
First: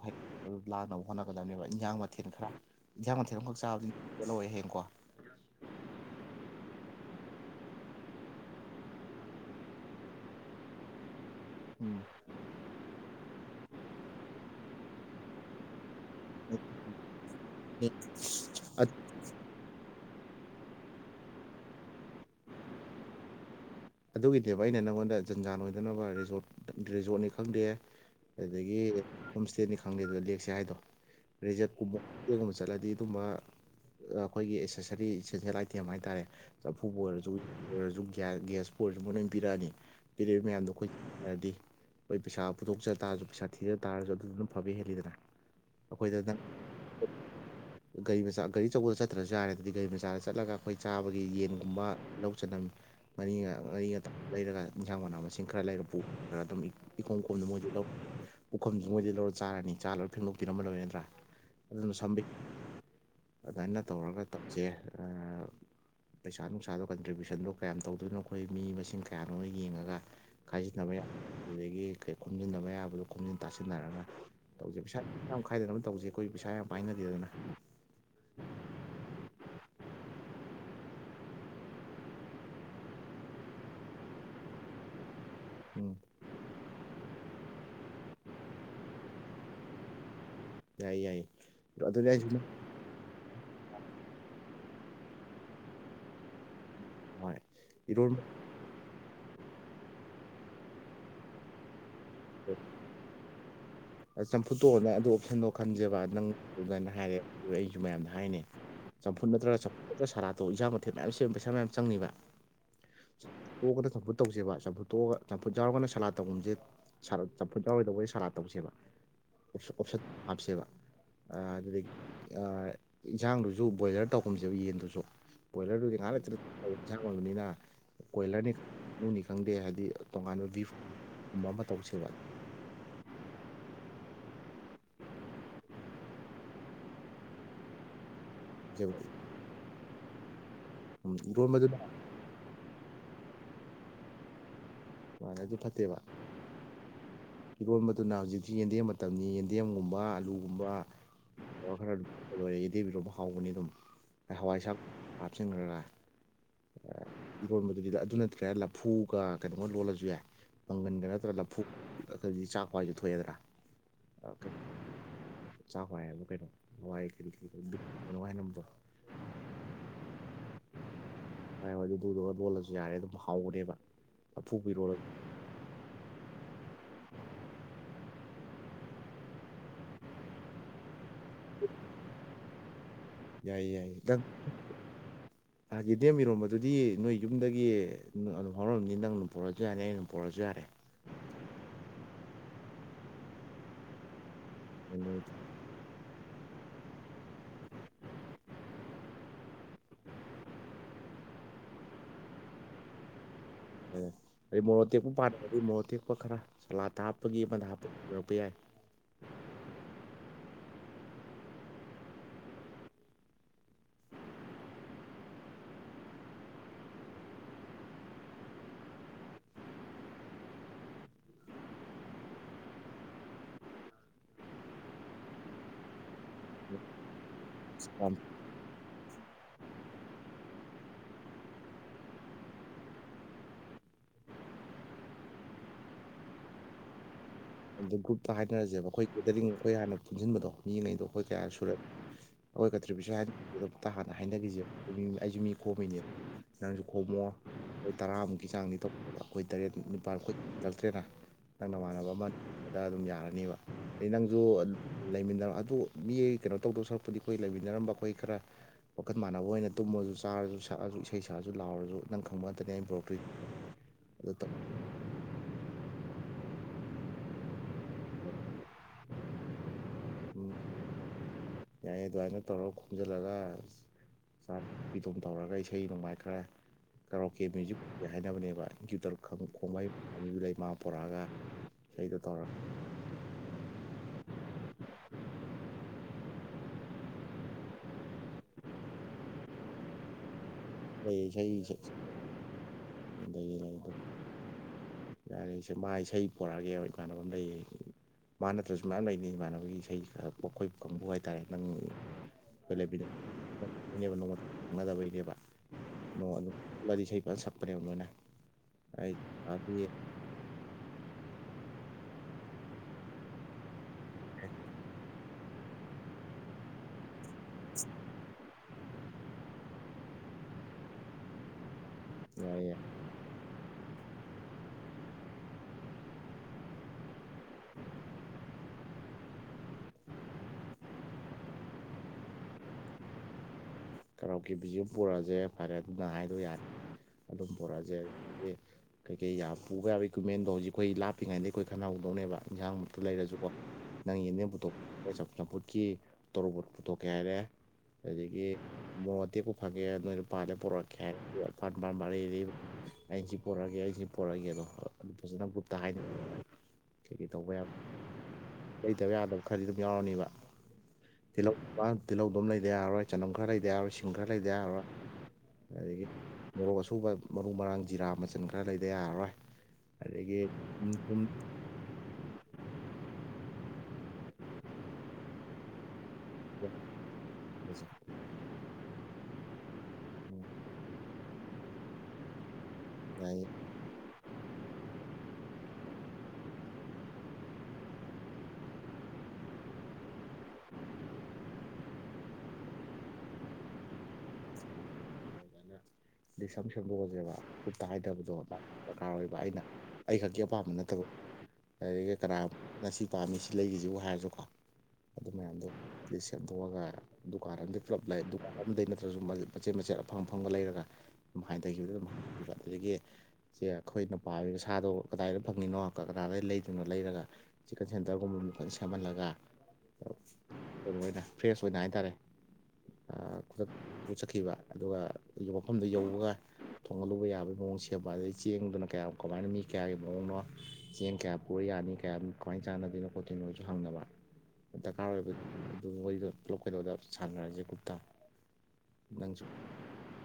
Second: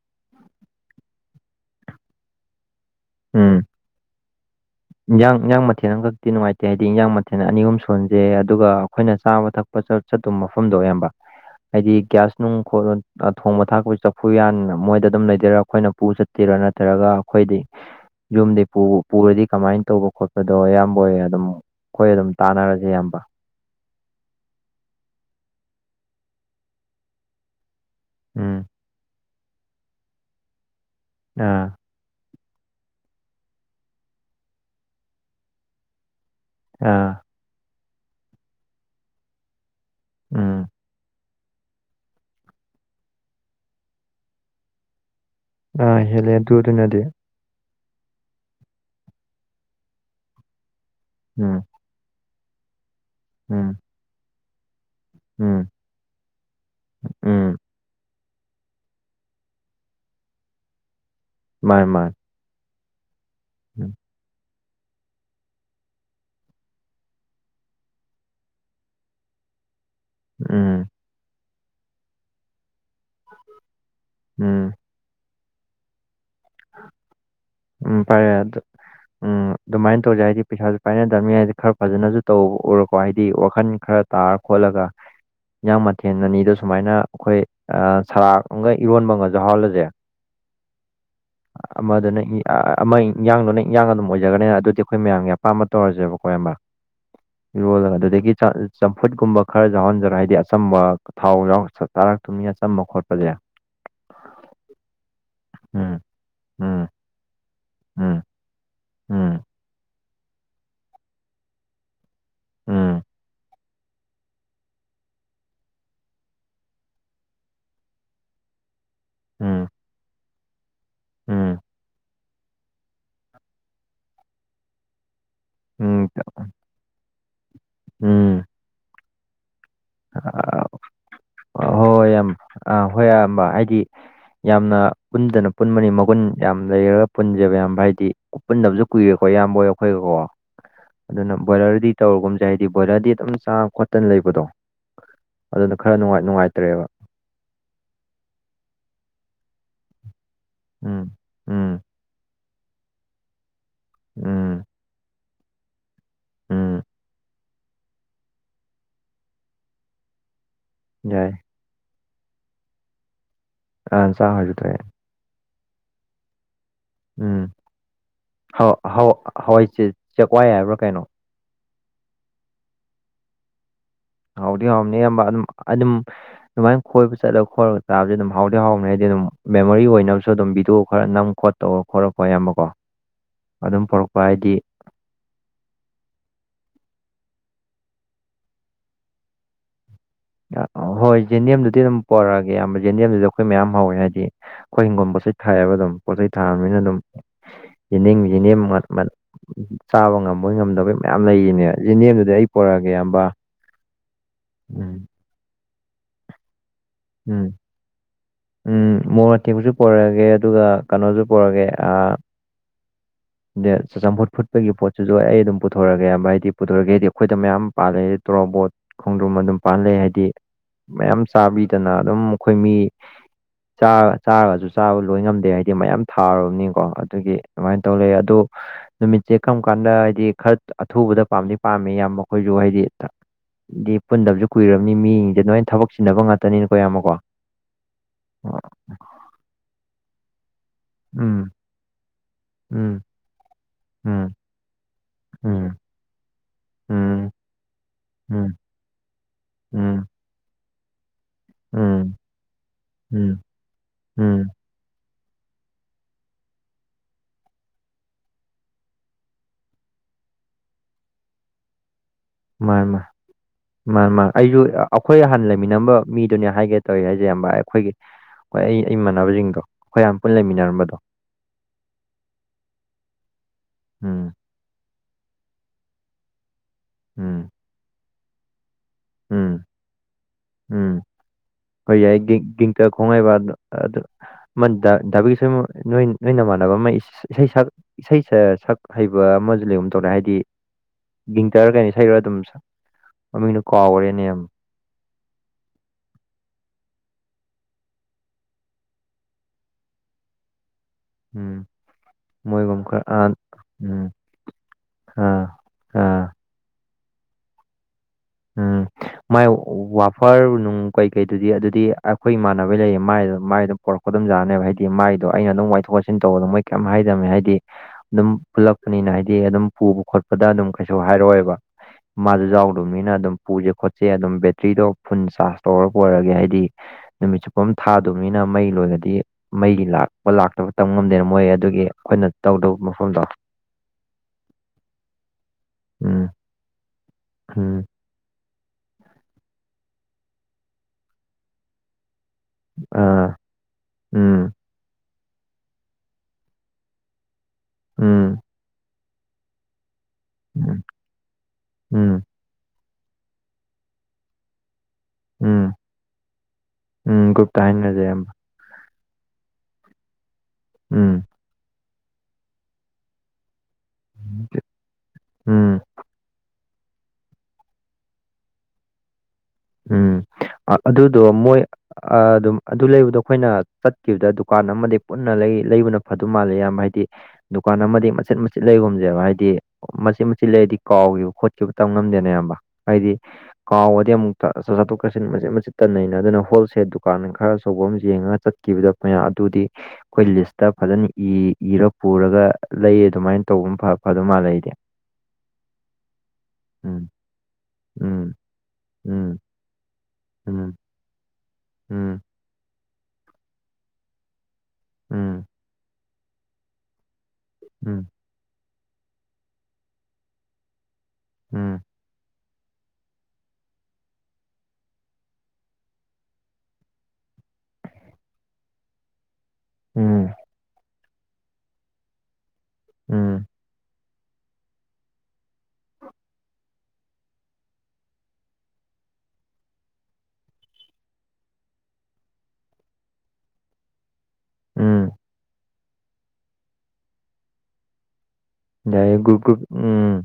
ꯂꯥꯛꯅꯕ ꯍꯣꯠꯅꯒꯗꯕꯅꯦꯕ ꯏꯟꯖꯥꯡ ꯃꯊꯦꯜ ꯈꯔ ꯏꯟꯖꯥꯡ ꯃꯊꯦꯜ ꯑꯃꯈꯛ ꯎꯝ ꯆꯥꯕꯗꯤ ꯄꯦꯜꯂꯛꯑꫭꯏ ꯍꯌꯦꯡꯀꯣ ꯏꯟꯖꯥꯡ ꯏꯟꯖꯥꯡ ꯃꯊꯦꯜ ꯑꯃꯈꯛꯇꯤ ꯅꯨꯡꯉꯥꯏꯇꯦ ꯍꯥꯏꯗꯤ ꯏꯟꯖꯥꯡ ꯃꯊꯦꯜ ꯑꯅꯤ ꯑꯍꯨꯝ ꯁꯣꯟꯖꯩ ꯑꯗꯨꯒ ꯑꯩꯈꯣꯏꯅ ꯆꯥꯕ ꯊꯛꯄ ꯆꯠꯇꯨꯝ ꯃꯐꯝꯗꯣ ꯏꯌꯥꯝꯕ [inaudible] ꯍꯥꯏꯗꯤ ꯒ꯭ꯌꯥꯁ ꯅꯨꯡ ꯈꯣꯠꯂꯨ ꯊꯣꯡꯕ ꯊꯥꯛꯄꯁꯨ ꯆꯐꯨ ꯌꯥꯟꯅ ꯃꯣꯏꯗ ꯑꯗꯨꯝ ꯂꯩꯖꯔ ꯑꯩꯈꯣꯏꯅ ꯄꯨ ꯇꯤꯔꯣ ꯅꯠꯇꯔꯒ ꯑꯩꯈꯣꯏꯗꯤ ꯌꯨꯝꯗꯤ ꯄꯨꯔꯗꯤ ꯀꯃꯥꯏꯅ ꯇꯧꯕ ꯈꯣꯠꯄꯗꯣ ꯑꯌꯥꯝꯕ ꯑꯣꯏꯌꯦ ꯑꯗꯨꯝ ꯑꯩꯈꯣꯏ ꯑꯗꯨꯝ ꯇꯥꯟꯅꯔꯁꯦ ꯏꯌꯥꯝꯕ ꯑꯗꯨꯒꯤꯗꯤꯕ ꯑꯩꯅ ꯅꯪꯉꯣꯟꯗ ꯖꯟꯖꯥꯟ ꯑꯣꯏꯗꯅꯕ ꯔꯤꯖꯣꯔꯠ ꯔꯤꯖꯣꯔꯠꯅꯤ ꯈꯪꯗꯦ ꯎꯝ ꯑꯗꯨꯗꯒꯤ ꯍꯣꯝ ꯏꯁꯇꯦꯅꯤ ꯈꯪꯗꯦ ꯑꯗꯨ ꯂꯦꯛꯁꯦ ꯍꯥꯏꯗꯣ ꯑꯥ ꯔꯤꯖꯔꯠ ꯀꯨꯝꯕ ꯀꯒꯨꯝꯕ ꯆꯠꯂꯗꯤ ꯑꯗꯨꯝꯕ ꯑꯩꯈꯣꯏꯒꯤ ꯑꯦꯁꯦꯁꯔꯤ ꯏꯁꯁꯦꯟꯁꯤꯦꯜ ꯑꯥꯏꯇꯦꯝ ꯍꯥꯏꯇꯥꯔꯦ ꯆꯐꯨꯕꯨꯨ ꯑꯥ ꯑꯣꯏꯔꯁꯨ ꯑꯣꯏꯔꯁꯨ ꯒ꯭ꯌꯥꯁꯄꯨ ꯑꯣꯏꯔꯁꯨ ꯃꫭꯏ ꯂꯣꯏ ꯄꯤꯔꯛꯑꯅꯤ ꯄꯤꯔꯛꯏꯕ ꯎꯝ ꯃꯌꯥꯝꯗꯣ [unintelligible] ꯑꯩꯈꯣꯏ ꯄꯩꯁꯥ ꯄꯨꯊꯣꯛꯆ ꯇꯥꯔꯁꯨ ꯄꯩꯁꯥ ꯊꯤꯖ ꯇꯥꯔꯁꯨ ꯑꯗꯨꯗꯨ ꯑꯗꯨꯝ ꯐꯕ ꯍꯦꯜꯂꯤꯗꯅ ꯑꯥ ꯑꯩꯈꯣꯏꯗ ꯅꯪ ꯍꯦꯜꯂꯦ ꯑꯗꯨ ꯑꯗꯨꯅꯗꯤ ꯒꯥꯔꯤ ꯃꯆꯥ ꯒꯥꯔꯤꯆꯧꯕꯗ ꯆꯠꯇ꯭ꯔꯁꯨ ꯌꯥꯔꯦ ꯑꯗꯨꯗꯤ ꯒꯥꯔꯤ ꯃꯆꯥꯗ ꯆꯠꯂꯒ ꯑꯩꯈꯣꯏ ꯆꯥꯕꯗ ꯑꯩꯈꯣꯏꯒꯤ ꯎꯝ ꯌꯦꯟꯒꯨꯝꯕ ꯂꯧ ꯆꯅꯝ ꯃꯔꯤꯒ ꯎꯝ ꯃꯔꯤꯒ ꯂꯩꯔꯒ ꯏꯟꯁꯥꯡ ꯃꯅꯥ ꯃꯁꯤꯡ ꯎꯝ ꯈꯔ ꯂꯩꯔꯨ ꯄꯨ ꯑꯗꯨꯃꯤ ꯏꯈꯣ ꯈꯣꯝꯗ ꯎꯝ ꯃꯣꯏꯗꯤ ꯂꯧ ꯄꯨꯈꯝꯗꯨ ꯃꯣꯏꯗꯤ ꯂꯧꯔ ꯆꯥꯔꯅꯤ ꯆꯥꯔꯔ ꯐꯦꯡꯗꯣꯛꯄꯤꯤꯔꯝꯃ ꯂꯣꯏ ꯅꯠꯇ꯭ꯔꯥ ꯃꯥꯅꯤ ꯑꯗꯨꯅ ꯃꯥꯅꯤ ꯆꯕꯤ ꯑꯗꯨꯃꯥꯏꯅ ꯇꯧꯔꯒ ꯇꯧꯁꯦ ꯄꯩꯁꯥ ꯅꯨꯡꯁꯥꯗꯣ ꯀꯟꯇ꯭ꯔꯤꯕ꯭ꯌꯨꯁꯟꯗꯣ ꯀꯌꯥꯝ ꯇꯧꯗꯣꯏꯅꯣ ꯑꯩꯈꯣꯏ ꯃꯤ ꯃꯁꯤꯡ ꯀꯌꯥꯅꯣ ꯌꯦꯡꯉꯒ ꯎꯝ ꯀꯥꯏꯖꯤꯟꯅꯕ ꯑꯗꯨꯗꯒꯤ ꯈꯣꯝꯖꯤꯟꯅꯕ ꯌꯥꯕꯗꯣ ꯈꯣꯝꯖꯤꯟ ꯇꯥꯁꯤꯟꯅꯔꯒ ꯎꯝ ꯇꯧꯁꯦ ꯄꯩꯁꯥ ꯌꯥꯝ ꯈꯥꯏꯗꯅꯕ ꯇꯧꯁꯦ ꯑꯩꯈꯣꯏ ꯄꯩꯁꯥ ꯌꯥꯝ ꯄꯥꯏꯅꯗꯦꯗꯅ ꯎꯝ ꯐꯔꯦ ꯑꯗꯨ ꯎ ꯑꯗꯨꯃꯥꯏꯅ ꯇꯧꯁꯦ ꯍꯥꯏꯗꯤ ꯄꯩꯁꯥꯁꯨ ꯄꯥꯏꯅꯗꯝꯃꯤ ꯍꯥꯏꯗꯤ ꯈꯔ ꯐꯖꯅꯁꯨ ꯇꯧꯕ ꯎꯔꯣꯀꯣ ꯍꯥꯏꯗꯤ ꯋꯥꯈꯜ ꯈꯔ ꯇꯥꯔ ꯈꯣꯠꯂꯒ ꯏꯟꯥꯡ ꯎꯝ ꯃꯊꯦꯜ ꯑꯅꯤꯗ ꯁꯨꯃꯥꯏꯅ ꯑꯩꯈꯣꯏ ꯁꯔꯥꯛꯒ ꯏꯔꯣꯟꯕꯒꯁꯨꯍꯜꯂꯁꯦ ꯌꯥꯏ ꯌꯥꯏꯌꯦ ꯑꯗꯨ ꯏ ꯑ ꯑꯃ ꯏꯌꯥꯡꯗꯨꯅ ꯏꯟꯡꯥꯡ ꯑꯗꯨꯝ ꯑꯣꯏꯖꯒꯅꯤꯅ ꯑꯗꯨꯗꯤ ꯑꯩꯈꯣꯏ ꯃꯌꯥꯝꯒꯤ ꯑꯄꯥꯝꯕ ꯇꯧꯔꯁꯦꯕꯀꯣ ꯑꯃꯝꯕ ꯍꯣꯏ ꯣꯜ ꯏꯔꯣꯟ ꯑꯗꯨꯗꯒꯤ ꯆ ꯆꯝꯐꯨꯠꯀꯨꯝꯕ ꯈꯔ ꯌꯥꯎꯍꯟꯖꯔ ꯍꯥꯏꯗꯤ ꯑꯆꯝꯕ ꯊꯥꯎ ꯌꯥ ꯆꯥꯔꯛ ꯆꯝꯐꯨꯠꯇꯣꯛꯑꯣ ꯅ ꯑꯗꯨ ꯑꯣꯞꯁꯟꯗꯣ ꯈꯟꯖꯦꯕ ꯎꯝ ꯅꯪ ꯎꯝ ꯑꯗꯨꯃꯥꯏꯅ ꯍꯥꯏꯔ ꯑꯗꯨ ꯑꯩꯁꯨ ꯃꯌꯥꯝꯗ ꯎꯝ ꯍꯥꯏꯅꯤ ꯆꯝꯐꯨꯟ ꯎꯝ ꯅꯠꯇ꯭ꯔꯒ ꯆ ꯁꯔꯥꯇꯣ ꯏꯖꯆꯥ ꯃꯊꯦꯛ ꯃꯌꯥꯝ ꯁꯦꯝꯕ ꯄꯩꯁꯥ ꯃꯌꯥꯝ ꯆꯪꯉꯕ ꯎꯝ ꯀꯣꯛꯑꯒ ꯆꯝꯨꯠ ꯇꯧꯁꯦꯕ ꯆꯝꯨ ꯇꯣꯛꯑꯒ ꯆꯝꯨ ꯌꯥ ꯆꯥꯎꯔꯒ ꯁꯂꯥ ꯇꯧꯒꯨꯝꯁꯦ ꯆꯝꯐꯨꯟ ꯌꯥꯎꯔꯣꯏꯗꯧꯕꯗꯤ ꯁꯥꯔꯥ ꯇꯧꯁꯦꯕ ꯎꯝ ꯑꯣꯞꯁꯟ ꯍꯥꯞꯁꯦꯕ ꯑꯗꯨꯗꯒꯤ ꯏꯟꯁꯥꯡꯗꯨꯁꯨ ꯕꯣꯏꯂꯔ ꯇꯧꯐꯝꯨꯝꯁꯦꯕ ꯌꯦꯟꯗꯨꯁꯨ ꯎꯝ ꯀꯣꯏꯂꯔꯗꯨꯗꯤ ꯎꯝ ꯉꯥꯏꯍꯥꯛ ꯂꯩꯇꯁꯥꯡ ꯑꯣꯏꯕꯅꯤꯅ ꯎꯝ ꯀꯣꯏꯂꯔꯅꯤꯅꯤ ꯈꯪꯗꯦ ꯍꯥꯏꯕꯗꯤ ꯇꯣꯉꯥꯟꯅꯕꯤꯐ ꯃꯣꯍꯃꯠ ꯍꯣꯏ ꯌꯥꯝ ꯑꯥ ꯍꯣꯏ ꯑꯝꯕ ꯍꯥꯏꯗꯤ ꯌꯥꯝꯅ ꯄꯨꯟꯗꯅ ꯄꯨꯟꯕꯅꯤ ꯃꯒꯨꯟ ꯌꯥꯝ ꯂꯩꯔꯒ ꯄꯨꯟꯁꯦꯕ ꯌꯥꯝꯕ ꯍꯥꯏꯗꯤ ꯄꯨꯟꯗꯕꯁꯨ ꯀꯨꯏꯔꯦꯀꯣ ꯏꯌꯥꯝꯕ ꯑꯣꯏ ꯑꯩꯈꯣꯏꯒꯀꯣ ꯑꯗꯨꯅ ꯏꯔꯣꯟꯕꯗꯨꯅ ꯕꯣꯏꯂꯔꯗꯤ ꯇꯧꯔꯨꯒꯨꯝꯁꯦ ꯍꯥꯏꯗꯤ ꯕꯣꯏꯂꯔꯗꯤ ꯑꯗꯨꯝ ꯆꯥ ꯈꯣꯠꯇꯅ ꯂꯩꯕꯗꯣ ꯑꯗꯨꯅ ꯈꯔ ꯅꯨꯡꯉꯥꯏ ꯅꯨꯡꯉꯥꯏꯇ ꯐꯤꯔꯣꯕꯨꯅ ꯍꯧꯖꯤꯛꯁꯤ ꯌꯦꯟꯗꯦꯝ ꯃꯇꯝꯅꯤ ꯌꯦꯟꯗꯦꯝꯒꯨꯝꯕ ꯑꯂꯨꯒꯨꯝꯕ ꯎꯝ ꯎꯝ ꯈꯔ ꯑꯗꯨꯝ ꯂꯣꯏꯔꯦ ꯏꯊꯦꯕꯤꯗꯣ ꯍꯥꯎꯕꯅꯤ ꯑꯗꯨꯝ ꯍꯋꯥꯏ ꯎꯝ ꯁꯔꯥꯛ ꯍꯥꯞꯆꯤꯟꯈ꯭ꯔꯒ ꯎꯝ ꯂꯣꯟꯕꯗꯨꯗꯤ ꯑꯗꯨ ꯅꯠꯇ꯭ꯔꯒ ꯂꯐꯨꯒ ꯀꯩꯅꯣꯒ ꯂꯣꯜꯂꯁꯨ ꯌꯥꯏ ꯃꯪꯒꯟꯒ ꯌꯥꯏ ꯅꯠꯇ꯭ꯔꯒ ꯐ ꯑꯩꯈꯗꯤ ꯆꯥꯛꯄ ꯍꯥꯏꯏꯁꯨ ꯊ ꯊꯣꯛꯒꯗ꯭ꯔꯥ ꯑ ꯆꯥ ꯑꯣꯀꯦ ꯍꯥꯏꯔꯁꯨ ꯊꯣꯛꯑꯦ ꯆꯏ ꯍꯥꯏꯕ ꯀꯩꯅꯣ ꯍꯋꯥꯏꯣ ꯍꯥꯏ ꯍ ꯑꯩꯣꯏꯁꯦ ꯆꯦꯛꯋꯥꯏ ꯍꯥꯏꯕ꯭ꯔꯥ ꯀꯩꯅꯣ ꯍ ꯍꯣꯏ ꯑꯗꯨꯗꯨ ꯂꯣꯜꯂꯁꯨ ꯌꯥꯔꯦ ꯑꯗꯨꯝ ꯍꯥꯎꯈꯔꯦꯕ ꯍꯥꯎꯗꯤ ꯍꯥꯎꯅꯤ ꯑꯌꯥꯝꯕ ꯑꯗꯨꯝ ꯑꯗꯨꯝ ꯑꯗꯨꯃꯥꯏꯅ ꯈꯣꯏꯕ ꯆꯠꯂꯒ ꯈꯣꯠꯂꯒ ꯆꯥꯕꯁꯦ ꯑꯗꯨꯝ ꯍꯥꯎꯗꯤ ꯍꯥꯎꯅ ꯍꯥꯏꯗꯤ ꯑꯗꯨꯝ ꯃꯦꯃꯣꯔꯤ ꯑꯣꯏꯅꯕꯁꯨ ꯑꯗꯨꯝ ꯚꯗꯤꯑꯣ ꯈꯔ ꯅꯝ ꯈꯣꯠ ꯇꯧ ꯈꯣꯔꯛꯄ ꯑꯌꯥꯝꯕꯀꯣ ꯌꯥꯏꯌꯦ ꯑꯗꯨꯝ ꯐꯣꯔꯛꯄ ꯍꯥꯏꯗꯤ ꯐꯥꯒꯤꯦ ꯗꯦꯝ ꯏꯔꯣꯝꯕꯗꯨꯗꯤ ꯅꯣꯏ ꯌꯨꯝꯗꯒꯤ ꯑꯗꯨꯝ ꯍꯧꯔꯝꯅꯤ ꯅꯪ ꯑꯗꯨꯝ ꯄꯨꯣꯔꯛꯁꯨ ꯌꯥꯅꯤ ꯑꯩꯅ ꯀꯂꯖꯔꯦ ꯑ ꯍꯣꯏ ꯖꯦꯅꯤꯗꯤ ꯑꯦꯝꯗꯨꯗꯤ ꯑꯗꯨꯝ ꯄꯔꯛꯑꯒꯦ ꯌꯥꯝꯕ ꯖꯦꯅꯤꯗꯤ ꯑꯦꯝꯗꯨꯗ ꯑꯩꯈꯣꯏ ꯃꯌꯥꯝ ꯍꯧꯋꯦ ꯍꯥꯏꯗꯤ ꯑꯩꯈꯣꯏ ꯍꯪꯒꯣꯝ ꯄꯣꯠꯆꯩ ꯊꯥꯏꯑꯦꯕ ꯑꯗꯨꯝ ꯄꯣꯠꯆꯩ ꯊꯥꯕꯅꯤꯅ ꯑꯗꯨꯝ ꯌꯦꯅꯤꯡ ꯌꯦꯅꯦꯝ ꯎ ꯆꯥꯕ ꯉꯝꯕꯣꯏ ꯉꯝꯗꯕꯩ ꯃꯌꯥꯝ ꯂꯩꯔꯤꯅꯦ ꯏꯖꯤꯅꯦꯦꯝꯗꯨꯗꯤ ꯑꯩ ꯄꯣꯔꯛꯑꯒꯦ ꯑꯝꯕ ꯑꯗꯩ ꯃꯣꯔꯣꯛ ꯇꯦꯛꯄ ꯄꯥꯗꯗꯤ ꯃꯣꯔꯣꯛ ꯇꯦꯛꯄ ꯈꯔ ꯁꯂꯥꯗꯠꯇ ꯍꯥꯞꯄꯒꯤ ꯎꯝ ꯑꯃꯗ ꯍꯥꯞꯄ ꯑꯣꯏꯔꯛꯄ ꯌꯥꯏ ꯎꯝ ꯃꯣꯔ ꯑꯊꯦꯛꯕꯁꯨ ꯄꯔꯛꯑꯒꯦ ꯑꯗꯨꯒ ꯀꯩꯅꯣꯁꯨ ꯄꯨꯔꯛꯑꯒꯦ [unintelligible] ꯑ ꯆ ꯆꯝꯐꯨꯠ ꯐꯨꯠꯒꯤ ꯄꯣꯠꯁꯤꯁꯨ ꯑꯩ ꯑꯗꯨꯝ ꯄꯨꯊꯣꯔꯛꯒꯦ ꯑꯕ ꯍꯥꯏꯗꯤ ꯄꯨꯊꯣꯔꯛꯒꯦ ꯍꯥꯏꯗꯤ ꯑꯩꯈꯣꯏꯗ ꯃꯌꯥꯝ ꯄꯥꯜꯂꯦ ꯇꯣꯔꯣꯕꯣꯠ ꯈꯣꯡꯗ꯭ꯔꯨꯝ ꯑꯗꯨꯝ ꯄꯥꯂꯩ ꯍꯥꯏꯗꯤ ꯃꯌꯥꯝ ꯆꯥꯕꯤꯗꯅ ꯑꯗꯨꯝ ꯑꯩꯈꯣꯏ ꯃꯤ ꯆꯥ ꯆꯥꯔꯒꯁꯨ ꯆꯥꯕ ꯂꯣꯏ ꯉꯝꯗꯦ ꯍꯥꯏꯗꯤ ꯃꯌꯥꯝ ꯊꯥꯨꯔꯕꯅꯤꯀꯣ ꯑꯗꯨꯒꯤ ꯑꯗꯨꯃꯥꯏꯅ ꯇꯧ ꯂꯩ ꯑꯗꯣ ꯅꯨꯃꯤꯠꯁꯦ ꯀꯔꯝ ꯀꯥꯟꯗ ꯍꯥꯏꯗꯤ ꯈꯔ ꯑꯊꯨꯕꯗ ꯄꯥꯝꯗꯤ ꯄꯥꯝꯃꯤ ꯌꯥꯝ ꯃꯈꯣꯏꯁꯨ ꯍꯥꯏꯗꯤ ꯑꯗꯨ ꯄꯨꯟꯗꯕꯁꯨ ꯀꯨꯏꯔꯕꯅꯤ ꯃꯤꯁꯦ ꯅꯣꯏꯅ ꯊꯕꯛ ꯆꯤꯟꯅꯕ ꯉꯥꯛꯇꯅꯤꯅꯀꯣ ꯌꯥꯝꯃꯀꯣ ꯑꯗ ꯒ꯭ꯔꯨꯞꯇ ꯍꯥꯏꯅꯔꯁꯦꯕ ꯑꯩꯈꯣꯏ ꯒꯦꯗꯡ ꯑꯩꯈꯣꯏ ꯍꯥꯟꯅ ꯄꯨꯟꯁꯤꯟꯕꯗꯣ ꯃꯤꯉꯩꯗꯣ ꯑꯩꯈꯣꯏ ꯀꯌꯥ ꯎꯝ ꯁꯨꯔꯦ ꯑꯩꯈꯣꯏ ꯎꯝ ꯀꯠꯇ꯭ꯔꯤꯕꯁꯨ ꯍꯥꯏ ꯑꯇꯥ ꯍꯥꯟꯅ ꯎꯝ ꯍꯥꯏꯅꯈꯤꯁꯦꯕ ꯑꯩꯁꯨ ꯃꯤ ꯎꯝ ꯈꯣꯝꯃꯤꯅꯦ ꯅꯪꯁꯨ ꯈꯣꯝꯃꯣ ꯎꯝ ꯑꯩꯈꯣꯏ ꯇꯔꯥꯃꯨꯛꯀꯤ ꯎꯝ ꯆꯥꯡꯗꯤ ꯇꯧ ꯑꯩꯈꯣꯏ ꯇꯔꯦꯠ ꯎꯝ ꯅꯤꯄꯥꯜ ꯈꯨꯣꯏꯂꯛꯇ꯭ꯔꯦꯅ ꯅꯪ ꯎꯝ ꯅꯃꯥꯟꯅꯕ ꯑꯃ ꯗ ꯑꯗꯨꯝ ꯎꯝ ꯌꯥꯔꯅꯦꯕ ꯑꯗꯩ ꯎꯝ ꯅꯪꯁꯨ ꯂꯩꯃꯤꯟꯅꯕ ꯑꯗꯨ ꯃꯤ ꯀꯩꯅꯣ ꯇꯧꯗꯧ ꯁꯔꯨꯛꯄ ꯑꯗꯨꯗꯤ ꯑꯩꯈꯣꯏ ꯂꯩꯃꯤꯟꯅꯔꯝꯕ ꯑꯩꯈꯣꯏ ꯈꯔ ꯋꯥꯈꯠ ꯃꯥꯟꯅꯕ ꯑꯣꯏꯅ ꯇꯨꯝꯃꯁꯨ ꯆꯥꯔꯁꯨ ꯁꯛꯑꯁꯨ ꯏꯁꯩ ꯁꯛꯑꯁꯨ ꯂꯥꯎꯔꯁꯨ ꯅꯪ ꯈꯪꯕ ꯉꯥꯛꯇꯅꯦ ꯑꯩ ꯃꯥꯅꯤ ꯃꯥꯅꯤ ꯏꯕ꯭ꯔꯣꯇ꯭ꯔꯤ ꯑꯗꯨ ꯇꯧ ꯃꯤꯟꯅꯝꯕ ꯃꯤꯗꯨꯅꯤ ꯍꯥꯏꯒꯦ ꯇꯧꯋ ꯍꯥꯏꯁꯦ ꯌꯥꯝ ꯑꯩꯈꯣꯏꯒꯤ ꯍꯣꯏ ꯑꯩ ꯏꯃꯥꯟꯅꯕꯁꯤꯡꯗꯣ ꯑꯩꯈꯣꯏꯌꯥꯝ ꯄꯨꯟꯅ ꯂꯩꯃꯤꯟꯅꯔꯝꯕꯗꯣ ꯌꯥꯏꯌꯦ ꯑꯗꯨꯃꯥꯏꯅ ꯇꯧꯔꯒ ꯈꯣꯝꯖꯤꯜꯂꯒ ꯎꯝ ꯆꯥꯛ ꯄꯤꯇꯣꯝ ꯇꯧꯔꯒ ꯏꯁꯩ ꯅꯣꯡꯃꯥꯏ ꯈꯔ ꯀꯧꯔꯛꯀꯦ ꯎꯝ ꯃ꯭ꯌꯨꯖꯤꯛ ꯑꯣꯏ ꯍꯥꯏꯅꯕꯅꯦꯕ ꯏꯟꯀ꯭ꯌꯨꯇꯔ ꯎꯝ ꯈꯣꯡꯕꯩ ꯂꯩ ꯃꯥ ꯎꯝ ꯄꯨꯣꯔꯛꯑꯒ ꯂꯩꯗ ꯇꯧꯔꯒ ꯍꯣꯡꯉꯩꯕꯒꯤ ꯁ ꯅꯣꯏꯅ ꯃꯥꯟꯅꯕ ꯑꯃ ꯏꯁꯩ ꯁꯛ ꯏꯁꯩ ꯁ ꯁꯛ ꯍꯩꯕ ꯑꯃꯁꯨ ꯂꯩꯨꯝ ꯇꯧꯔꯦ ꯍꯥꯏꯗꯤ ꯂꯩ ꯏꯁꯩ ꯒꯤꯡꯇꯔ ꯀꯩꯅ ꯏꯁꯩꯔ ꯑꯗꯨꯝ ꯃꯃꯤꯡꯅ ꯀꯥꯎꯈꯔꯦꯅꯦ ꯌꯥꯝ ꯌꯥꯔꯦꯁꯦ ꯃꯥ ꯏꯁꯩ ꯄꯣꯔꯛꯑꯒꯦ ꯑꯩ ꯀꯥꯟꯅꯕ ꯑꯃ ꯂꯩꯌꯦ ꯃꯥ ꯅꯠꯇ꯭ꯔꯁꯨ ꯃꯅ ꯂꯩꯅꯤꯩ ꯏꯃꯥꯟꯅꯕꯒꯤ ꯏꯁꯩ ꯈꯔ ꯃꯈꯣꯏ ꯀꯥꯡꯕꯨ ꯍꯥꯏꯇꯥꯔꯦ ꯅꯪ ꯎꯝ ꯃꯣꯏꯒꯨꯝ ꯈꯔ ꯑ ꯎꯝ ꯍꯂꯦꯕꯤꯗꯅꯦꯕ ꯅꯣꯡꯉ ꯃꯖꯕꯩ ꯏꯅꯤꯕ ꯑꯥ ꯑꯥ ꯑꯗꯨ ꯋꯥꯔꯤꯗꯤ ꯁꯕ ꯁꯛꯄꯅꯦꯕꯅꯣꯏꯅ ꯎꯝ ꯃꯥꯏ ꯋꯥ ꯐꯔ ꯅꯨꯡ ꯀꯩꯀꯩꯗꯨꯗꯤ ꯑꯗꯨꯗꯤ ꯑꯩꯈꯣꯏ ꯏꯃꯥꯟꯅꯕꯩ ꯂꯩꯌꯦ ꯃꯥꯏ ꯃꯥꯏ ꯑꯗꯨꯝ ꯄꯣꯔꯛꯄ ꯑꯗꯨꯝ ꯌꯥꯥꯅꯦꯕ ꯍꯥꯏꯗꯤ ꯍꯥꯏ ꯃꯥꯏꯗꯣ ꯑꯩꯅ ꯑꯗꯨꯝ ꯋꯥꯏꯊꯣꯛ ꯋꯥꯏꯁꯤꯟ ꯇꯧꯕ ꯑꯗꯨ ꯃꯣꯏ ꯀꯌꯥꯝ ꯍꯥꯏꯗꯝꯃꯦ ꯍꯥꯏꯗꯤ ꯑꯗꯨꯝ ꯄꯨꯜꯂꯛꯄꯅꯤꯅ ꯍꯥꯏꯗꯤ ꯑꯗꯨꯝ ꯄꯨꯕ ꯈꯣꯠꯄꯗ ꯑꯗꯨꯝ ꯀꯩꯁꯨ ꯍꯥꯏꯔꯣꯏꯏꯕ ꯃꯥꯖ ꯌꯥꯏꯌꯦ ꯌꯥꯎꯗꯣꯃꯤ ꯅ ꯑꯗꯨꯝ ꯄꯨꯁꯦ ꯈꯣꯠꯁꯦ ꯑꯗꯨꯝ ꯕꯦꯇ꯭ꯔꯤꯗꯣ ꯐꯨꯟ ꯆꯥꯔꯖ ꯇꯧꯔꯒ ꯄꯨꯔꯒꯦ ꯍꯥꯏꯗꯤ ꯅꯨꯃꯤꯠ ꯆꯨꯞꯄꯝ ꯊꯥꯗꯕꯅꯤꯅ ꯃꯩ ꯂꯣꯏꯒꯗꯤ ꯃꯩꯒꯤ ꯂꯥꯛꯄ ꯂꯥꯛꯇꯕ ꯇꯝ ꯉꯝꯗꯦꯅ ꯃꯣꯏ ꯑꯗꯨꯒꯤ ꯑꯩꯈꯣꯏꯅ ꯇꯧꯗꯧꯕ ꯃꯐꯝꯗꯣ ꯀꯔꯧꯀꯤꯕꯤꯁꯤꯝ ꯄꯨꯔꯛꯑꯁꯦ ꯐꯔꯦ ꯑꯗꯨꯅ ꯎꯝ ꯍꯥꯏꯗꯣ ꯌꯥꯔꯦ ꯑꯗꯨꯝ ꯎꯝ ꯄꯨꯔꯛꯑꯁꯦ ꯀꯩ ꯀꯩ ꯌꯥꯝ ꯄꯨꯕ ꯌꯥꯕ ꯏꯀ꯭ꯋꯤꯞꯃꯦꯟꯗꯣ ꯍꯧꯖꯤꯛ ꯑꯩꯈꯣꯏ ꯂꯥꯞꯄꯤꯔꯤꯉꯩ ꯑꯩꯈꯣꯏ ꯈꯟꯅꯍꯧꯗꯧꯅꯦꯕ ꯌꯦꯟꯁꯥꯡꯃꯛꯇꯨ ꯑꯥ ꯂꯩꯔꯁꯨꯀꯣ ꯅꯪ ꯌꯦꯟꯗꯅ ꯎꯝ ꯄꯨꯊꯣꯛ ꯆꯝꯐꯨꯠꯀꯤ ꯇꯣꯔꯨꯕ ꯄꯨꯊꯣꯛꯀꯦ ꯍꯥꯏꯔꯦ ꯎꯝ ꯑꯗꯨꯗꯒꯤ ꯃꯣꯇ ꯄꯨꯐꯦꯅ ꯄꯥꯂ ꯄꯨꯔ ꯎꯝ ꯍꯥꯏ ꯀꯥꯔ ꯎꯝ ꯑꯩꯁꯤ ꯄꯣꯔꯛꯑꯒꯦ ꯑꯩꯁꯤ ꯄꯣꯔꯛꯑꯒꯦ ꯑꯗꯣ ꯑꯗꯨ ꯐꯖꯅ ꯎꯝ ꯚꯨꯨꯞꯠꯇ ꯍꯥꯏꯗ ꯀꯩꯀꯩ ꯎꯝ ꯇꯧꯕ ꯒ꯭ꯔꯨꯞꯇ ꯌꯥꯕ ꯍꯥꯏꯅꯔꯁꯦ ꯑꯌꯥꯝꯕ ꯂꯩꯇꯕ ꯌꯥꯗꯕ ꯈꯔꯗꯤ ꯑꯗꯨꯝ ꯌꯥꯎꯔꯅꯦꯕ ꯎꯝ ꯇꯤꯜꯍꯧ ꯇꯤꯜꯍꯧꯗꯨꯝ ꯂꯩꯗꯤ ꯌꯥꯔꯣꯏ ꯆꯅꯝ ꯈꯔ ꯂꯩꯗꯤ ꯌꯥꯔꯣꯏ ꯏꯁꯤꯡ ꯈꯔ ꯂꯩꯗꯤ ꯌꯥꯔꯣꯏ ꯎꯝ ꯑꯗꯒꯤ ꯃꯣꯔꯣꯛ ꯑꯁꯨꯕ ꯃꯔꯨ ꯃꯔꯥꯡ ꯖꯤꯔꯥ ꯃꯆꯜ ꯈꯔ ꯂꯩꯕ ꯌꯥꯔꯔꯣꯏ ꯎꯝ ꯑꯗꯒꯤ ꯑꯗꯨꯗꯣ ꯊꯨꯝ ꯃꯣꯏ ꯑ ꯑꯗꯨꯝ ꯑꯗꯨ ꯂꯩꯕꯗꯣ ꯑꯩꯈꯣꯏꯅ ꯆꯠꯈꯤꯕꯗ ꯗꯨꯀꯥꯟ ꯑꯃꯗꯤ ꯄꯨꯟꯅ ꯂꯩ ꯂꯩꯕꯅ ꯐ ꯑꯗꯨ ꯃꯥꯜꯂꯦ ꯑꯌꯥꯝꯕ ꯍꯥꯏꯕꯗꯤ ꯗꯨꯀꯥꯟ ꯑꯃꯗꯤ ꯃꯆꯦꯠ ꯃꯆꯦ ꯃꯆꯤꯠꯂꯒꯨꯝꯁꯦꯕ ꯍꯥꯏꯗꯤ ꯃꯆꯤꯟꯠ ꯃꯆꯤꯠꯂ ꯂꯩꯗꯤ ꯀꯥꯎꯈꯤꯕ ꯈꯣꯠꯈꯤꯕ ꯇꯧ ꯉꯝꯗꯦꯅꯦꯌꯥꯝꯕ ꯍꯥꯏꯗꯤ ꯌꯥꯏ ꯀꯥꯎ [unintelligible] ꯃꯦꯠ ꯃꯆꯦꯠ ꯇꯟꯅꯩꯩꯅ ꯑꯗꯨꯅ ꯍꯣꯜꯁꯦꯜ ꯗꯨꯀꯥꯟ ꯈꯔ ꯑꯆꯧꯕ ꯑꯃ ꯌꯦꯡꯉꯒ ꯆꯠ ꯀꯤꯕꯗ ꯃꯌꯥ ꯑꯗꯨꯗꯤ ꯑꯩꯈꯣꯏ ꯂꯤꯁꯇ ꯐꯖꯅ ꯏꯔ ꯄꯨꯔꯒ ꯂꯩ ꯑꯗꯨꯃꯥꯏꯅ ꯇꯧꯕ ꯐꯗ ꯃꯥꯜꯂꯦꯗꯤ ꯂꯤꯁꯝ ꯎꯝ ꯁꯦꯝꯗꯣꯛꯑꯁꯦꯕ ꯈꯨꯠꯇ ꯍꯥꯏꯗꯕꯗꯣ ꯎꯝ ꯎꯝ [unintelligible] ꯑꯩꯅ ꯑꯩ ꯈꯛꯀꯤ ꯑꯄꯥꯝꯕ ꯎꯝ ꯅꯠꯇꯕ ꯑꯗꯒꯤ ꯎꯝ ꯀꯅꯥꯁꯤ ꯄꯥꯝꯃꯤ ꯁꯤ ꯂꯩꯒꯤꯁꯤꯕꯨ ꯍꯥꯏꯔꯁꯨꯀꯣ ꯑꯗꯨ ꯎꯝ ꯃꯌꯥꯝꯗꯣ ꯂꯤꯁ ꯁꯦꯝꯞꯗꯣꯛꯑꯒ ꯗꯨꯀꯥꯟ ꯑꯃꯗꯤ ꯄꯨꯂꯞ ꯎꯝ ꯂꯩ ꯗꯨꯀꯥꯟ ꯑꯃꯗꯒꯤ ꯅꯠꯇ꯭ꯔꯁꯨ ꯃꯆꯦꯠ ꯃꯆꯦꯠ ꯑꯐꯪ ꯑꯐꯪꯕ ꯂꯩꯔꯒ ꯑꯗꯨꯝ ꯎꯝ ꯍꯥꯏꯊꯈꯤꯕꯗ ꯑꯗꯨꯝ ꯑꯗꯨꯗꯒꯤ ꯁꯦ ꯑꯩꯈꯣꯏꯅ ꯄꯥꯃꯤꯒ ꯁꯥꯗꯣ ꯀꯗꯥꯏꯗ ꯐꯪꯉꯤꯅꯣ ꯀꯗꯥꯗ ꯂꯩꯗꯣꯏꯔꯤꯅꯣ ꯂꯩꯔꯒ ꯆꯤꯛꯀꯟ ꯁꯦꯟꯇꯔꯒꯨꯝꯕ ꯑꯃ ꯐꯖꯅ ꯁꯦꯝꯍꯜꯂꯒ ꯎꯝ [unintelligible] ꯐ꯭ꯔꯦꯁ ꯑꯣꯏꯅ ꯍꯥꯏ ꯇꯔꯦ ꯎꯝ ꯈꯠ ꯆꯠꯈꯤꯕ ꯑꯗꯨꯒ ꯃꯐꯝꯗꯨ ꯌꯧꯕꯒ ꯊꯣꯡꯍꯜꯂꯨꯕ ꯌꯥꯕꯒꯤ ꯃꯑꯣꯡ ꯁꯦꯝꯕ ꯑꯗꯗꯒꯤ ꯆꯦꯡꯗꯨꯅ ꯀꯌꯥ ꯀꯃꯥꯏꯅ ꯃꯤ ꯀꯌꯥꯒꯤ ꯃꯑꯣꯡꯅꯣ ꯆꯦꯡ ꯀꯌꯥ ꯄꯨꯔ ꯌꯥꯅꯤ ꯀꯌꯥ ꯀꯃꯥꯏꯅ ꯆꯥꯟꯅꯗꯣꯏꯅꯣ ꯈꯣꯠꯇꯣꯏꯅꯣꯁꯨ ꯍꯪꯅꯕ ꯗꯔꯀꯥꯔ ꯎꯝ ꯑꯣꯏꯕ ꯑꯗꯨ ꯃꯣꯏꯗꯣ ꯄꯨꯂꯞ ꯀꯩꯅꯣꯗ ꯁꯥꯟꯅꯔꯁꯦ ꯀꯨꯞꯇ ꯌꯥꯏꯦ ꯒ꯭ꯔꯨꯞ ꯎꯝ